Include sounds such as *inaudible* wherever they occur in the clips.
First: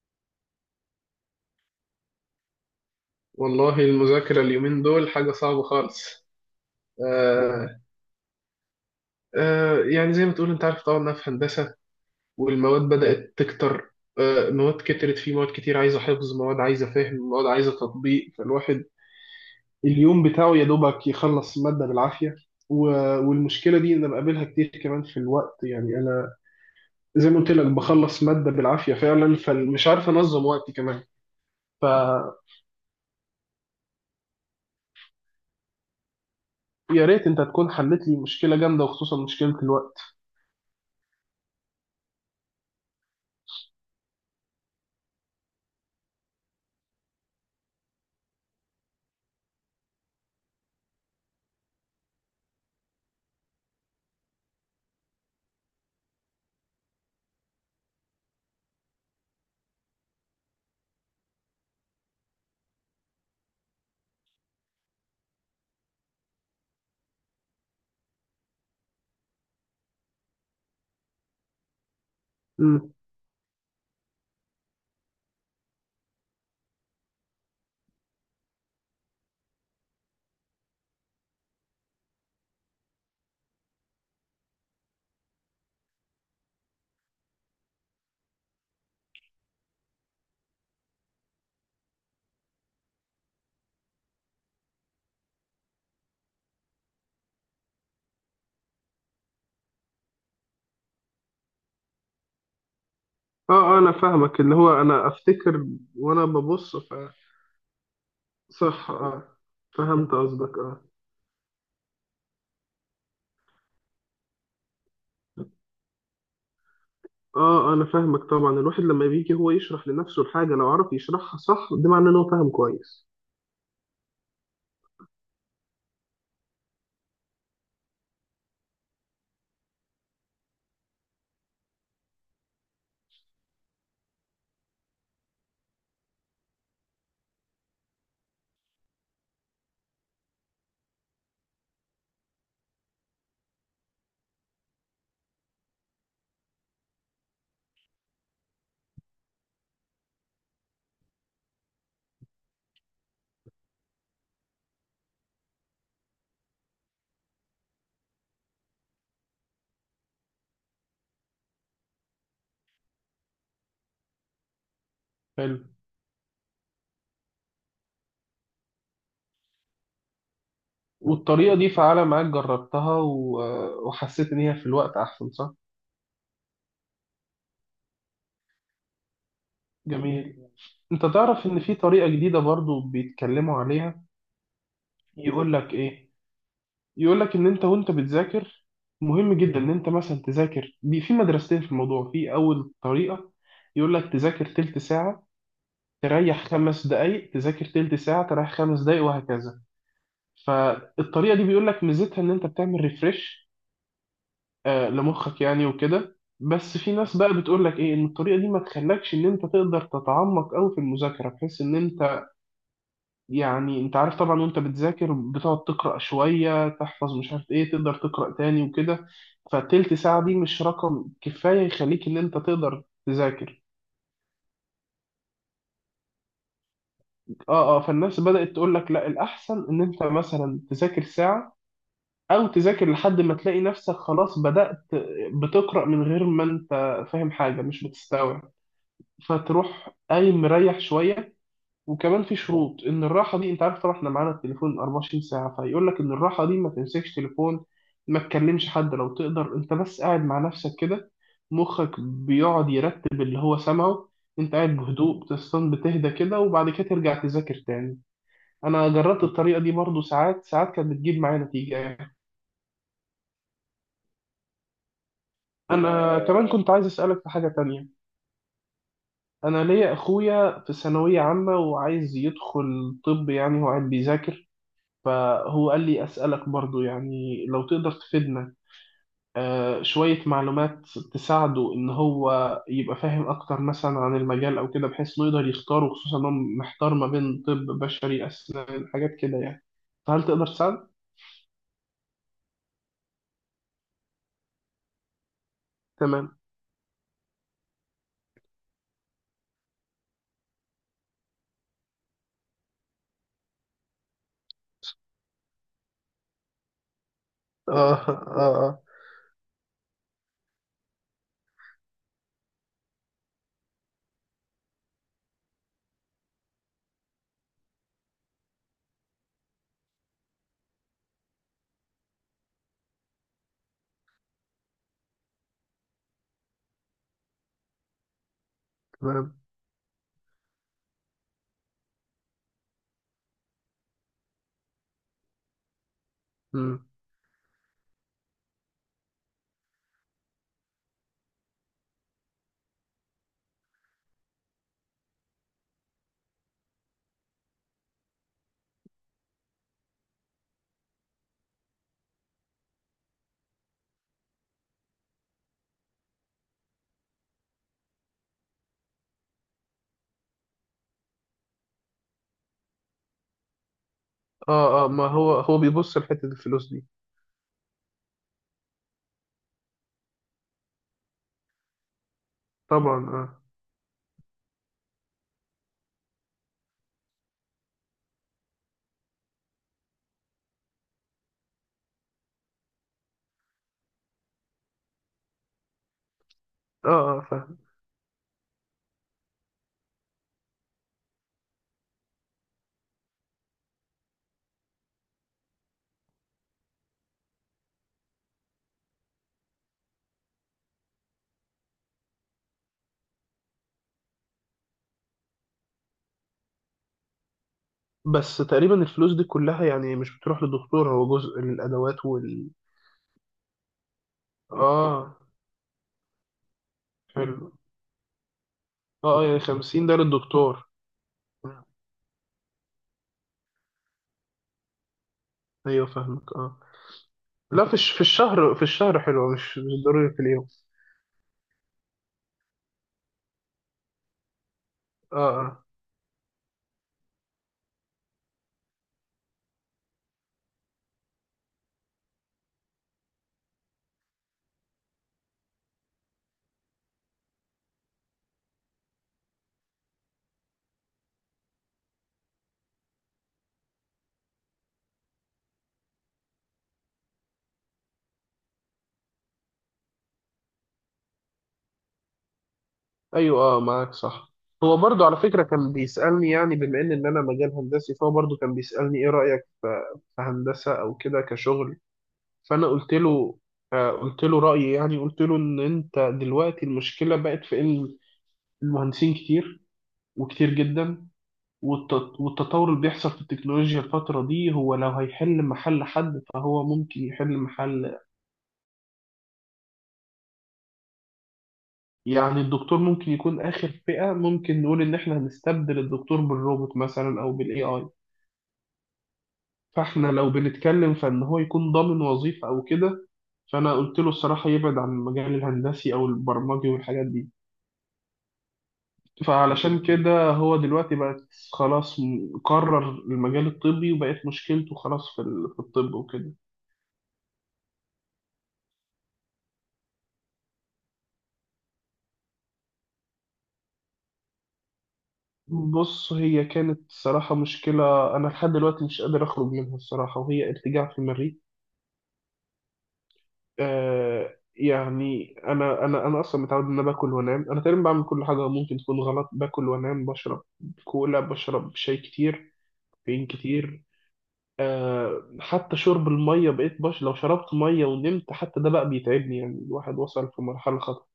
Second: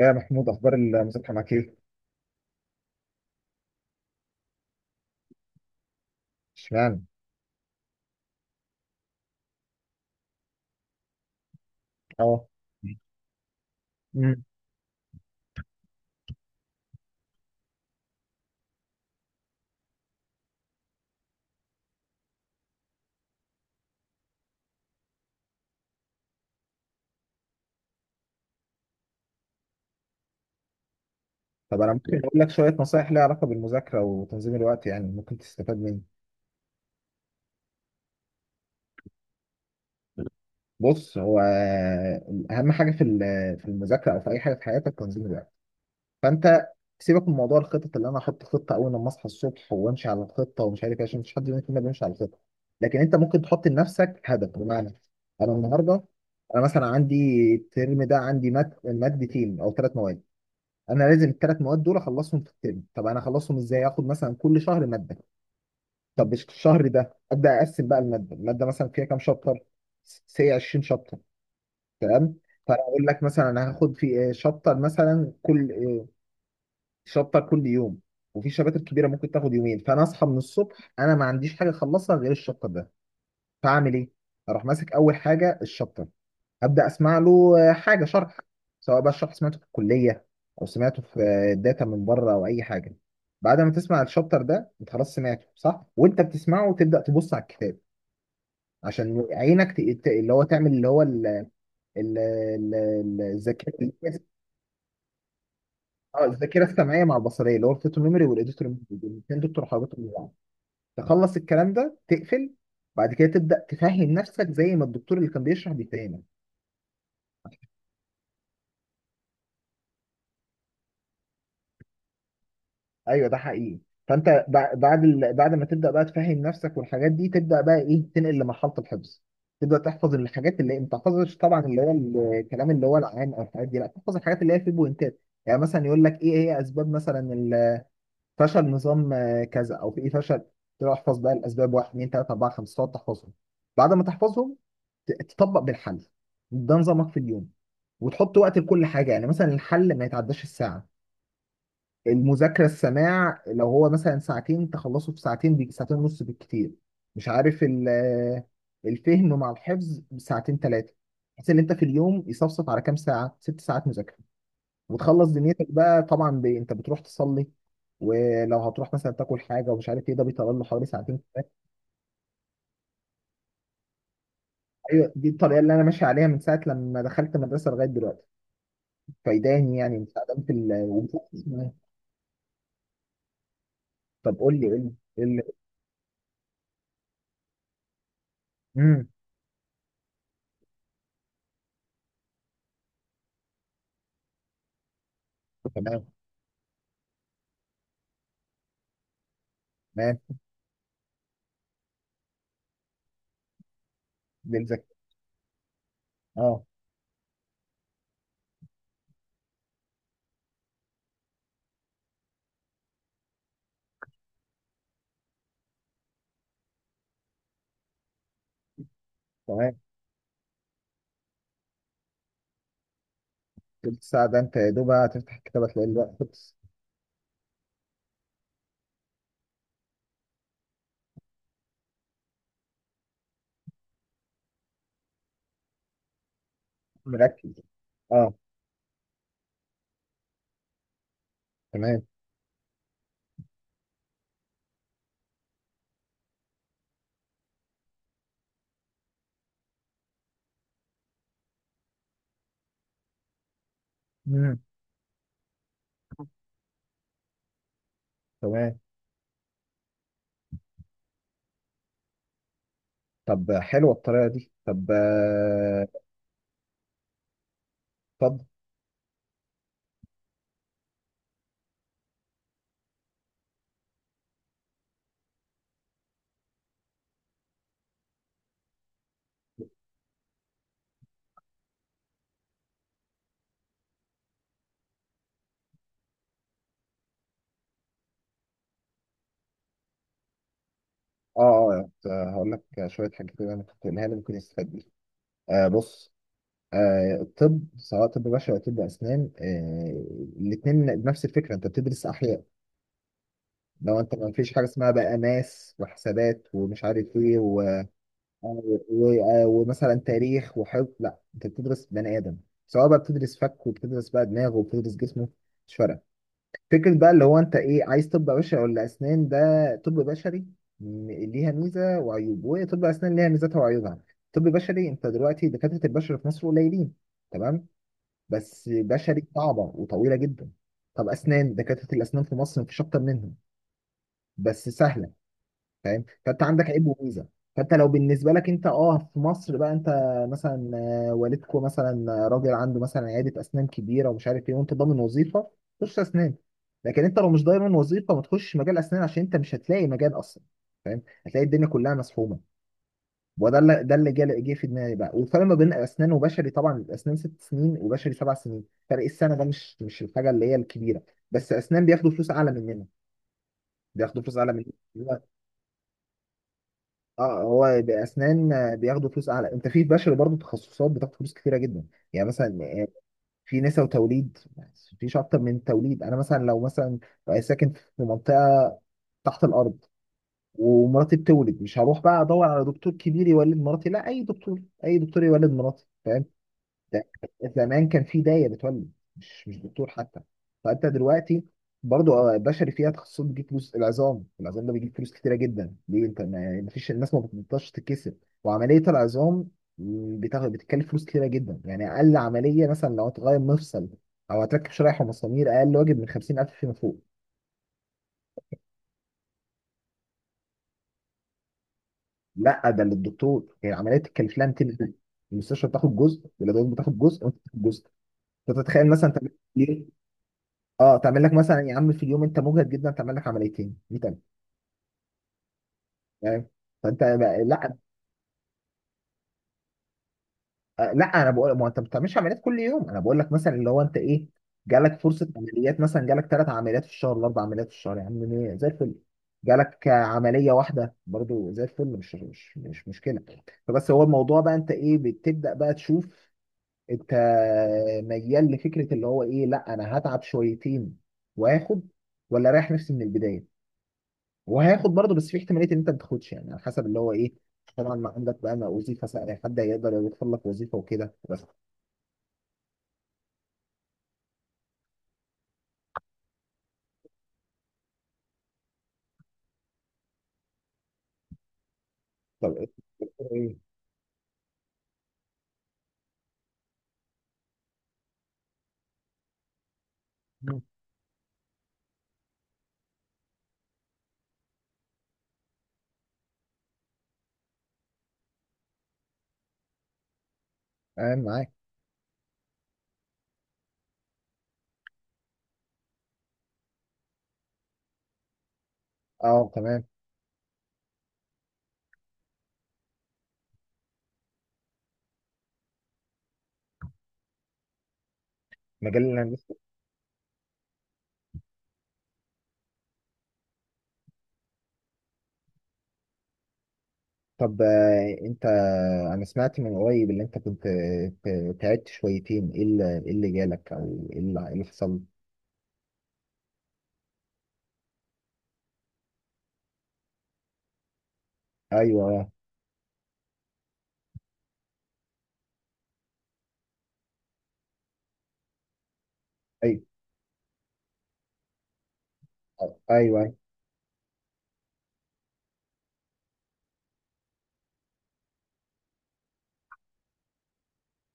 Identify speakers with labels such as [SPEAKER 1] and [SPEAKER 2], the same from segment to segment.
[SPEAKER 1] يا محمود، اخبار المذاكره معاك ايه؟
[SPEAKER 2] والله المذاكرة اليومين دول حاجة صعبة خالص.
[SPEAKER 1] اشمعنى؟
[SPEAKER 2] آه آه، يعني زي ما تقول انت عارف طبعا انها في هندسة،
[SPEAKER 1] اه.
[SPEAKER 2] والمواد بدأت تكتر.
[SPEAKER 1] مم.
[SPEAKER 2] آه، مواد كترت، في مواد كتير عايزة حفظ، مواد عايزة فهم، مواد عايزة تطبيق. فالواحد اليوم بتاعه يا دوبك يخلص مادة بالعافية. و- والمشكلة دي انا بقابلها كتير، كمان في الوقت. يعني انا زي ما قلت لك بخلص مادة بالعافية فعلا، فمش عارف انظم وقتي كمان.
[SPEAKER 1] طب انا ممكن اقول
[SPEAKER 2] فيا
[SPEAKER 1] لك شويه نصايح ليها علاقه بالمذاكره وتنظيم الوقت، يعني ممكن تستفاد مني.
[SPEAKER 2] ريت انت تكون حلت لي مشكلة جامدة، وخصوصا مشكلة الوقت.
[SPEAKER 1] بص، هو اهم حاجه في في المذاكره او في اي حاجه في حياتك تنظيم الوقت. فانت سيبك من موضوع الخطط اللي انا احط خطه اول لما اصحى الصبح وامشي على الخطه ومش عارف ايه، عشان مفيش حد مننا فينا بيمشي على الخطه. لكن انت ممكن تحط لنفسك هدف، بمعنى انا النهارده، انا مثلا عندي الترم ده عندي مادتين او ثلاث مواد، انا لازم الثلاث مواد دول اخلصهم في الترم. طب انا اخلصهم ازاي؟ اخد مثلا كل شهر ماده. طب مش الشهر ده ابدا، اقسم بقى الماده. الماده مثلا فيها كام شابتر؟ سي 20 شابتر، تمام. فانا اقول لك مثلا انا هاخد في شابتر مثلا كل آه، شابتر كل يوم، وفي شباتر كبيره ممكن تاخد يومين. فانا اصحى من الصبح انا ما عنديش حاجه اخلصها غير الشابتر ده. فاعمل ايه؟ اروح ماسك اول حاجه الشابتر، ابدا اسمع له حاجه شرح، سواء بقى الشرح سمعته في الكليه او سمعته في الداتا من بره او اي حاجه. بعد ما تسمع الشابتر ده، انت خلاص سمعته صح، وانت بتسمعه تبدا تبص على الكتاب، عشان عينك اللي هو تعمل اللي هو
[SPEAKER 2] اه،
[SPEAKER 1] الذاكره.
[SPEAKER 2] انا
[SPEAKER 1] *laughs*
[SPEAKER 2] فاهمك، اللي هو انا افتكر
[SPEAKER 1] اه
[SPEAKER 2] وانا
[SPEAKER 1] الذاكره
[SPEAKER 2] ببص ف…
[SPEAKER 1] السمعيه مع البصريه، اللي هو الفوتو ميموري والايديتور ميموري،
[SPEAKER 2] صح، اه،
[SPEAKER 1] الاثنين دول ترحيباتهم
[SPEAKER 2] فهمت
[SPEAKER 1] ببعض.
[SPEAKER 2] قصدك، اه.
[SPEAKER 1] تخلص الكلام ده تقفل، بعد كده تبدا تفهم نفسك زي ما الدكتور اللي كان بيشرح بيفهمك.
[SPEAKER 2] اه انا فاهمك، طبعا الواحد لما بيجي هو يشرح لنفسه الحاجة لو عرف يشرحها صح ده معناه ان هو فاهم كويس.
[SPEAKER 1] ايوه، ده حقيقي. فانت بعد بعد ما تبدا بقى تفهم نفسك والحاجات دي، تبدا بقى ايه؟ تنقل لمرحله الحفظ. تبدا تحفظ الحاجات اللي انت تحفظش طبعا، اللي هو الكلام اللي هو العام او الحاجات دي لا تحفظ، الحاجات اللي هي في بوينتات. يعني مثلا يقول لك ايه هي اسباب مثلا فشل نظام كذا او في ايه فشل، تروح احفظ بقى الاسباب 1 2 3 4 5 تقعد تحفظهم. بعد ما تحفظهم تطبق بالحل. ده نظامك في اليوم، وتحط وقت لكل حاجه. يعني مثلا الحل ما يتعداش الساعه، المذاكرة السماع لو هو مثلا ساعتين تخلصه في ساعتين، ساعتين ونص بالكتير، مش عارف الفهم مع الحفظ ساعتين ثلاثة، بحيث ان انت في اليوم يصفصف على كام ساعة؟ ست ساعات مذاكرة، وتخلص
[SPEAKER 2] حلو.
[SPEAKER 1] دنيتك بقى. طبعا انت بتروح تصلي، ولو هتروح مثلا تاكل حاجة ومش عارف ايه، ده بيطلع له حوالي ساعتين
[SPEAKER 2] والطريقة
[SPEAKER 1] ثلاثة.
[SPEAKER 2] دي فعالة معاك؟ جربتها وحسيت إن هي في الوقت
[SPEAKER 1] ايوه، دي
[SPEAKER 2] أحسن صح؟
[SPEAKER 1] الطريقة اللي انا ماشي عليها من ساعة لما دخلت المدرسة لغاية دلوقتي، فايداني يعني،
[SPEAKER 2] جميل.
[SPEAKER 1] مساعداني في
[SPEAKER 2] أنت
[SPEAKER 1] وبتحفظ
[SPEAKER 2] تعرف إن
[SPEAKER 1] كمان.
[SPEAKER 2] في طريقة جديدة برضو بيتكلموا عليها؟
[SPEAKER 1] طب قول لي. قول لي.
[SPEAKER 2] يقول لك إيه؟ يقول لك ان انت وانت بتذاكر
[SPEAKER 1] امم.
[SPEAKER 2] مهم جدا ان انت مثلا تذاكر في مدرستين في الموضوع. في اول طريقه يقول لك تذاكر تلت ساعه،
[SPEAKER 1] تمام.
[SPEAKER 2] تريح خمس دقائق، تذاكر تلت ساعه، تريح خمس دقائق، وهكذا.
[SPEAKER 1] تمام.
[SPEAKER 2] فالطريقه دي بيقول لك ميزتها ان انت بتعمل ريفرش
[SPEAKER 1] للذاكرة.
[SPEAKER 2] آه لمخك يعني وكده.
[SPEAKER 1] اه.
[SPEAKER 2] بس في ناس بقى بتقول لك ايه، ان الطريقه دي ما تخلكش ان انت تقدر تتعمق قوي في المذاكره، بحيث ان انت يعني انت عارف طبعا وانت بتذاكر بتقعد تقرأ شوية، تحفظ مش عارف ايه، تقدر تقرأ تاني وكده.
[SPEAKER 1] تمام.
[SPEAKER 2] فتلت ساعة دي مش رقم كفاية يخليك ان انت تقدر تذاكر.
[SPEAKER 1] تلت ساعة ده أنت يا دوب هتفتح الكتاب هتلاقي الوقت خلص.
[SPEAKER 2] اه، فالناس بدأت تقول لك لا، الأحسن ان انت مثلا تذاكر ساعة، او تذاكر لحد ما تلاقي نفسك خلاص بدأت بتقرأ من غير ما انت فاهم
[SPEAKER 1] مركز.
[SPEAKER 2] حاجة، مش
[SPEAKER 1] أه.
[SPEAKER 2] بتستوعب، فتروح قايم مريح شوية.
[SPEAKER 1] تمام.
[SPEAKER 2] وكمان في شروط ان الراحه دي، انت عارف طبعا احنا معانا التليفون 24 ساعه، فيقول لك ان الراحه دي ما تمسكش تليفون، ما تكلمش حد لو تقدر، انت بس قاعد مع نفسك كده، مخك بيقعد يرتب اللي هو سمعه. انت
[SPEAKER 1] مم.
[SPEAKER 2] قاعد بهدوء، بتستن، بتهدى كده، وبعد كده ترجع تذاكر تاني.
[SPEAKER 1] تمام.
[SPEAKER 2] انا جربت الطريقه دي برضو، ساعات كانت بتجيب معايا نتيجه يعني.
[SPEAKER 1] طب حلوة الطريقة دي. طب
[SPEAKER 2] انا كمان كنت عايز اسالك في حاجه تانية.
[SPEAKER 1] اتفضل.
[SPEAKER 2] انا ليا اخويا في ثانويه عامه وعايز يدخل طب، يعني هو قاعد بيذاكر، فهو قال لي أسألك برضو، يعني لو تقدر تفيدنا شوية معلومات تساعده إن هو يبقى فاهم أكتر مثلا عن المجال أو كده، بحيث إنه يقدر يختاره، خصوصا إنه محتار ما بين طب بشري، أسنان، حاجات كده يعني. فهل تقدر تساعد؟
[SPEAKER 1] أه، أه، هقول لك شوية حاجات كده أنا كنت قايلها لي ممكن يستفاد بيها. آه، بص،
[SPEAKER 2] تمام.
[SPEAKER 1] آه الطب سواء طب بشري أو طب أسنان، آه الاتنين نفس الفكرة، أنت بتدرس أحياء. لو أنت ما فيش حاجة اسمها بقى ماس وحسابات ومش عارف إيه
[SPEAKER 2] آه آه
[SPEAKER 1] ومثلا تاريخ وحفظ، لا، انت بتدرس بني ادم. سواء بقى بتدرس فك وبتدرس بقى دماغه وبتدرس جسمه، مش فارقه. فكره بقى اللي هو انت ايه عايز، طب بشري ولا اسنان؟ ده طب بشري ليها ميزه وعيوب، وطب اسنان ليها ميزاتها وعيوبها. طب بشري، انت دلوقتي دكاتره البشر في مصر قليلين، تمام، بس بشري
[SPEAKER 2] تمام.
[SPEAKER 1] صعبه وطويله جدا. طب اسنان، دكاتره الاسنان في مصر مفيش اكتر منهم، بس سهله. فاهم؟ فانت عندك
[SPEAKER 2] مم.
[SPEAKER 1] عيب وميزه. فانت لو بالنسبه لك انت، اه في مصر بقى، انت مثلا والدكو مثلا راجل عنده مثلا عياده اسنان كبيره ومش عارف ايه، وانت ضامن وظيفه، خش اسنان. لكن انت لو مش ضامن وظيفه ما تخش مجال اسنان، عشان انت مش هتلاقي مجال اصلا، فاهم؟ هتلاقي الدنيا كلها مسحومه. وده اللي ده اللي جه في دماغي بقى. والفرق ما بين اسنان وبشري، طبعا الاسنان ست سنين وبشري سبع سنين، فرق السنه ده مش الحاجه اللي هي الكبيره. بس اسنان بياخدوا فلوس اعلى مننا، بياخدوا فلوس اعلى
[SPEAKER 2] آه، ما
[SPEAKER 1] مننا.
[SPEAKER 2] هو هو بيبص لحتة الفلوس دي.
[SPEAKER 1] اه، هو باسنان بياخدوا فلوس اعلى. انت في بشر برضو تخصصات بتاخد فلوس كتيره جدا، يعني مثلا
[SPEAKER 2] طبعا آه.
[SPEAKER 1] في نساء وتوليد، مفيش اكتر من توليد. انا مثلا لو مثلا ساكن في منطقه تحت الارض، ومراتي بتولد، مش هروح بقى ادور على دكتور كبير يولد مراتي، لا، اي دكتور، اي دكتور يولد مراتي، فاهم؟
[SPEAKER 2] آه
[SPEAKER 1] ده
[SPEAKER 2] آه فاهم.
[SPEAKER 1] زمان كان في داية بتولد، مش دكتور حتى. فانت دلوقتي برضو بشري فيها تخصصات بتجيب فلوس. العظام، العظام ده بيجيب فلوس كتيره جدا، ليه؟ انت ما فيش الناس ما بتقدرش تتكسب. وعمليه العظام بتتكلف فلوس كتيره جدا، يعني اقل عمليه مثلا، لو هتغير مفصل او هتركب شرايح ومسامير، اقل واجب من 50,000 فيما فوق.
[SPEAKER 2] بس تقريبا الفلوس دي كلها يعني مش بتروح للدكتور، هو جزء للأدوات وال…
[SPEAKER 1] لا، ده للدكتور، يعني العمليه تتكلف لها 200.
[SPEAKER 2] آه
[SPEAKER 1] المستشفى بتاخد جزء والادوات بتاخد جزء وانت
[SPEAKER 2] حلو.
[SPEAKER 1] بتاخد جزء. فتتخيل مثلا،
[SPEAKER 2] اه يعني
[SPEAKER 1] انت
[SPEAKER 2] 50 ده للدكتور.
[SPEAKER 1] اه تعمل لك مثلا
[SPEAKER 2] مم.
[SPEAKER 1] يا عم في اليوم انت مجهد جدا، تعمل لك عمليتين 100,000،
[SPEAKER 2] ايوه فاهمك
[SPEAKER 1] فاهم؟
[SPEAKER 2] اه. لا،
[SPEAKER 1] لا،
[SPEAKER 2] في الشهر، في الشهر حلوه، مش ضروري في اليوم.
[SPEAKER 1] لا، انا بقول ما انت ما بتعملش عمليات كل يوم، انا بقول لك مثلا اللي هو انت ايه، جالك
[SPEAKER 2] اه
[SPEAKER 1] فرصه
[SPEAKER 2] اه
[SPEAKER 1] عمليات، مثلا جالك ثلاث عمليات في الشهر ولا اربع عمليات في الشهر، يا عم إيه، زي الفل. جالك عمليه واحده برضو زي الفل، مش مشكله. فبس هو الموضوع بقى انت ايه؟ بتبدا بقى تشوف، انت ميال لفكره اللي هو ايه، لا انا هتعب شويتين واخد، ولا رايح نفسي من البدايه وهياخد برضه، بس في احتماليه ان انت ما تاخدش يعني، على حسب اللي هو ايه. طبعا ما عندك بقى ما وظيفه سهله، حد هيقدر يوفر لك وظيفه وكده بس.
[SPEAKER 2] ايوه اه، معاك صح. هو برضو على فكره كان بيسالني، يعني بما ان انا مجال هندسي، فهو برضو كان بيسالني ايه رايك في في هندسه او كده كشغل.
[SPEAKER 1] طب
[SPEAKER 2] فانا
[SPEAKER 1] ايه؟
[SPEAKER 2] قلت له…
[SPEAKER 1] إيه؟
[SPEAKER 2] آه قلت له رايي، يعني قلت له ان انت دلوقتي المشكله بقت في ان المهندسين كتير وكتير
[SPEAKER 1] مم.
[SPEAKER 2] جدا، والتطور اللي بيحصل في التكنولوجيا الفترة دي هو لو هيحل محل حد فهو ممكن يحل محل…
[SPEAKER 1] تمام، معاك.
[SPEAKER 2] يعني الدكتور ممكن يكون آخر فئة ممكن نقول إن إحنا هنستبدل الدكتور بالروبوت مثلا أو بالاي اي.
[SPEAKER 1] اه، تمام.
[SPEAKER 2] فإحنا لو بنتكلم فإن هو يكون ضامن وظيفة أو كده، فأنا قلت له الصراحة يبعد عن المجال الهندسي أو البرمجي والحاجات دي.
[SPEAKER 1] مجال الهندسه.
[SPEAKER 2] فعلشان كده هو دلوقتي بقت خلاص، قرر المجال الطبي، وبقت مشكلته خلاص في الطب وكده.
[SPEAKER 1] طب انت، انا سمعت من قريب اللي انت كنت تعبت شويتين، ايه اللي إيه اللي جالك؟ او ايه اللي إيه اللي حصل؟
[SPEAKER 2] بص، هي كانت صراحة مشكلة أنا لحد دلوقتي مش قادر أخرج منها الصراحة، وهي ارتجاع في المريء.
[SPEAKER 1] ايوه.
[SPEAKER 2] آه يعني أنا أصلا متعود إن أنا باكل وأنام، أنا تقريبا بعمل كل حاجة ممكن تكون غلط، باكل
[SPEAKER 1] ايوه.
[SPEAKER 2] وأنام، بشرب كولا، بشرب شاي كتير،
[SPEAKER 1] ايوه.
[SPEAKER 2] كافيين
[SPEAKER 1] أيوه.
[SPEAKER 2] كتير، آه حتى شرب المية بقيت لو شربت مية ونمت حتى ده بقى بيتعبني، يعني الواحد وصل في مرحلة خطر.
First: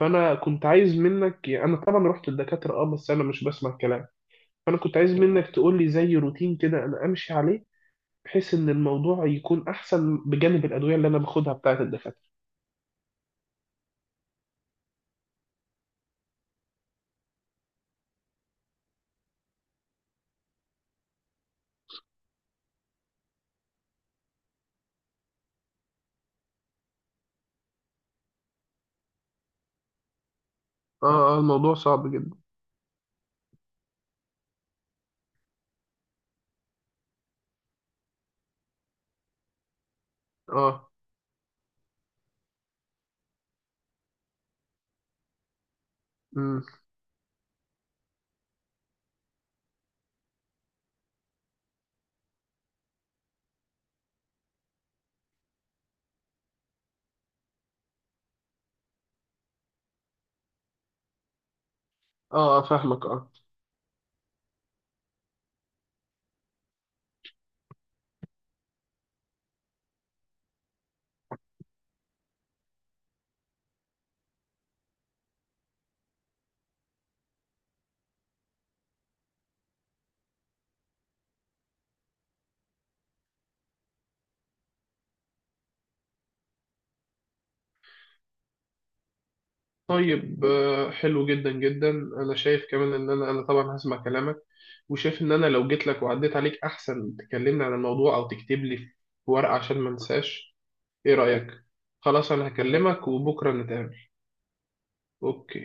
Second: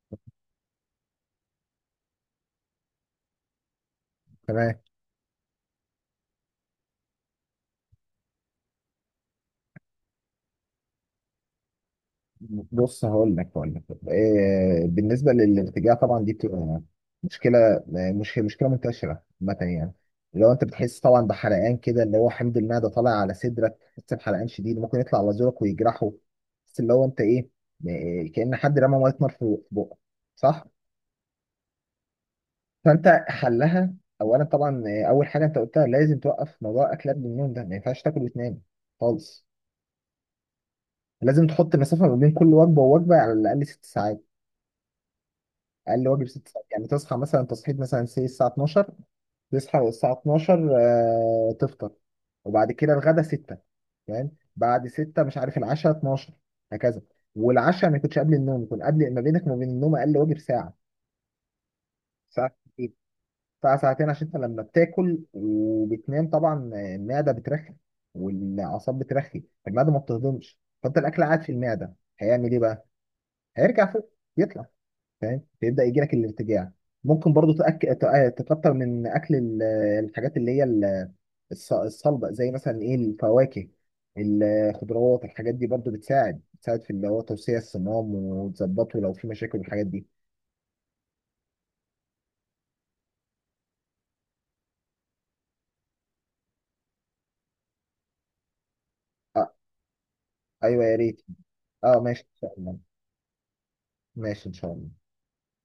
[SPEAKER 2] فأنا كنت عايز منك، يعني أنا طبعا رحت للدكاترة أه بس أنا مش بسمع الكلام،
[SPEAKER 1] تمام.
[SPEAKER 2] فانا كنت عايز منك تقول لي زي روتين كده انا امشي عليه، بحيث ان الموضوع يكون احسن بجانب الادويه اللي انا باخدها بتاعه الدكاتره.
[SPEAKER 1] بص، هقول لك، بالنسبه للارتجاع، طبعا دي بتبقى مشكله، مش مشكله منتشره عامه يعني. لو انت بتحس طبعا بحرقان كده، اللي هو حمض المعده طالع على صدرك، بتحس بحرقان شديد ممكن يطلع على زورك ويجرحه، بس اللي هو انت ايه، كأن حد رمى ميه نار في بقك، صح؟
[SPEAKER 2] اه الموضوع صعب جدا.
[SPEAKER 1] فانت حلها، اولا طبعا، اول حاجه انت قلتها، لازم توقف موضوع اكلات بالنوم ده، ما ينفعش تاكل وتنام خالص.
[SPEAKER 2] اه.
[SPEAKER 1] لازم تحط مسافه ما بين كل وجبه ووجبه على الاقل ست ساعات، اقل واجب ست
[SPEAKER 2] امم.
[SPEAKER 1] ساعات. يعني تصحى مثلا، تصحيح مثلا، سي الساعه 12، تصحى الساعه 12، تفطر، وبعد كده الغدا 6، فاهم؟ بعد 6 مش عارف العشاء 12، هكذا. والعشاء ما يكونش قبل النوم، يكون قبل ما بينك وما بين النوم اقل واجب ساعه، ساعه
[SPEAKER 2] اه
[SPEAKER 1] ساعتين،
[SPEAKER 2] فاهمك اه.
[SPEAKER 1] ساعه ساعتين، عشان انت لما بتاكل وبتنام طبعا المعده بترخي، والاعصاب بترخي، المعده ما بتهضمش، فانت الاكل قاعد في المعده هيعمل ايه بقى؟ هيرجع فوق، يطلع، فاهم؟ بيبدا يجي لك الارتجاع. ممكن برضو تكتر من اكل الحاجات اللي هي الصلبه، زي مثلا ايه، الفواكه، الخضروات، الحاجات دي برضو بتساعد، بتساعد في اللي هو توسيع الصمام وتظبطه لو في مشاكل والحاجات دي.
[SPEAKER 2] طيب آه، حلو جدا جدا. انا شايف كمان ان انا طبعا هسمع كلامك، وشايف ان انا لو جيت لك وعديت عليك احسن تكلمني عن الموضوع او تكتب لي في
[SPEAKER 1] آه.
[SPEAKER 2] ورقه عشان ما انساش.
[SPEAKER 1] ايوه، يا
[SPEAKER 2] ايه
[SPEAKER 1] ريت.
[SPEAKER 2] رايك؟
[SPEAKER 1] اه، ماشي
[SPEAKER 2] خلاص
[SPEAKER 1] ان
[SPEAKER 2] انا
[SPEAKER 1] شاء الله.
[SPEAKER 2] هكلمك وبكره نتقابل.
[SPEAKER 1] ماشي ان شاء الله.
[SPEAKER 2] اوكي.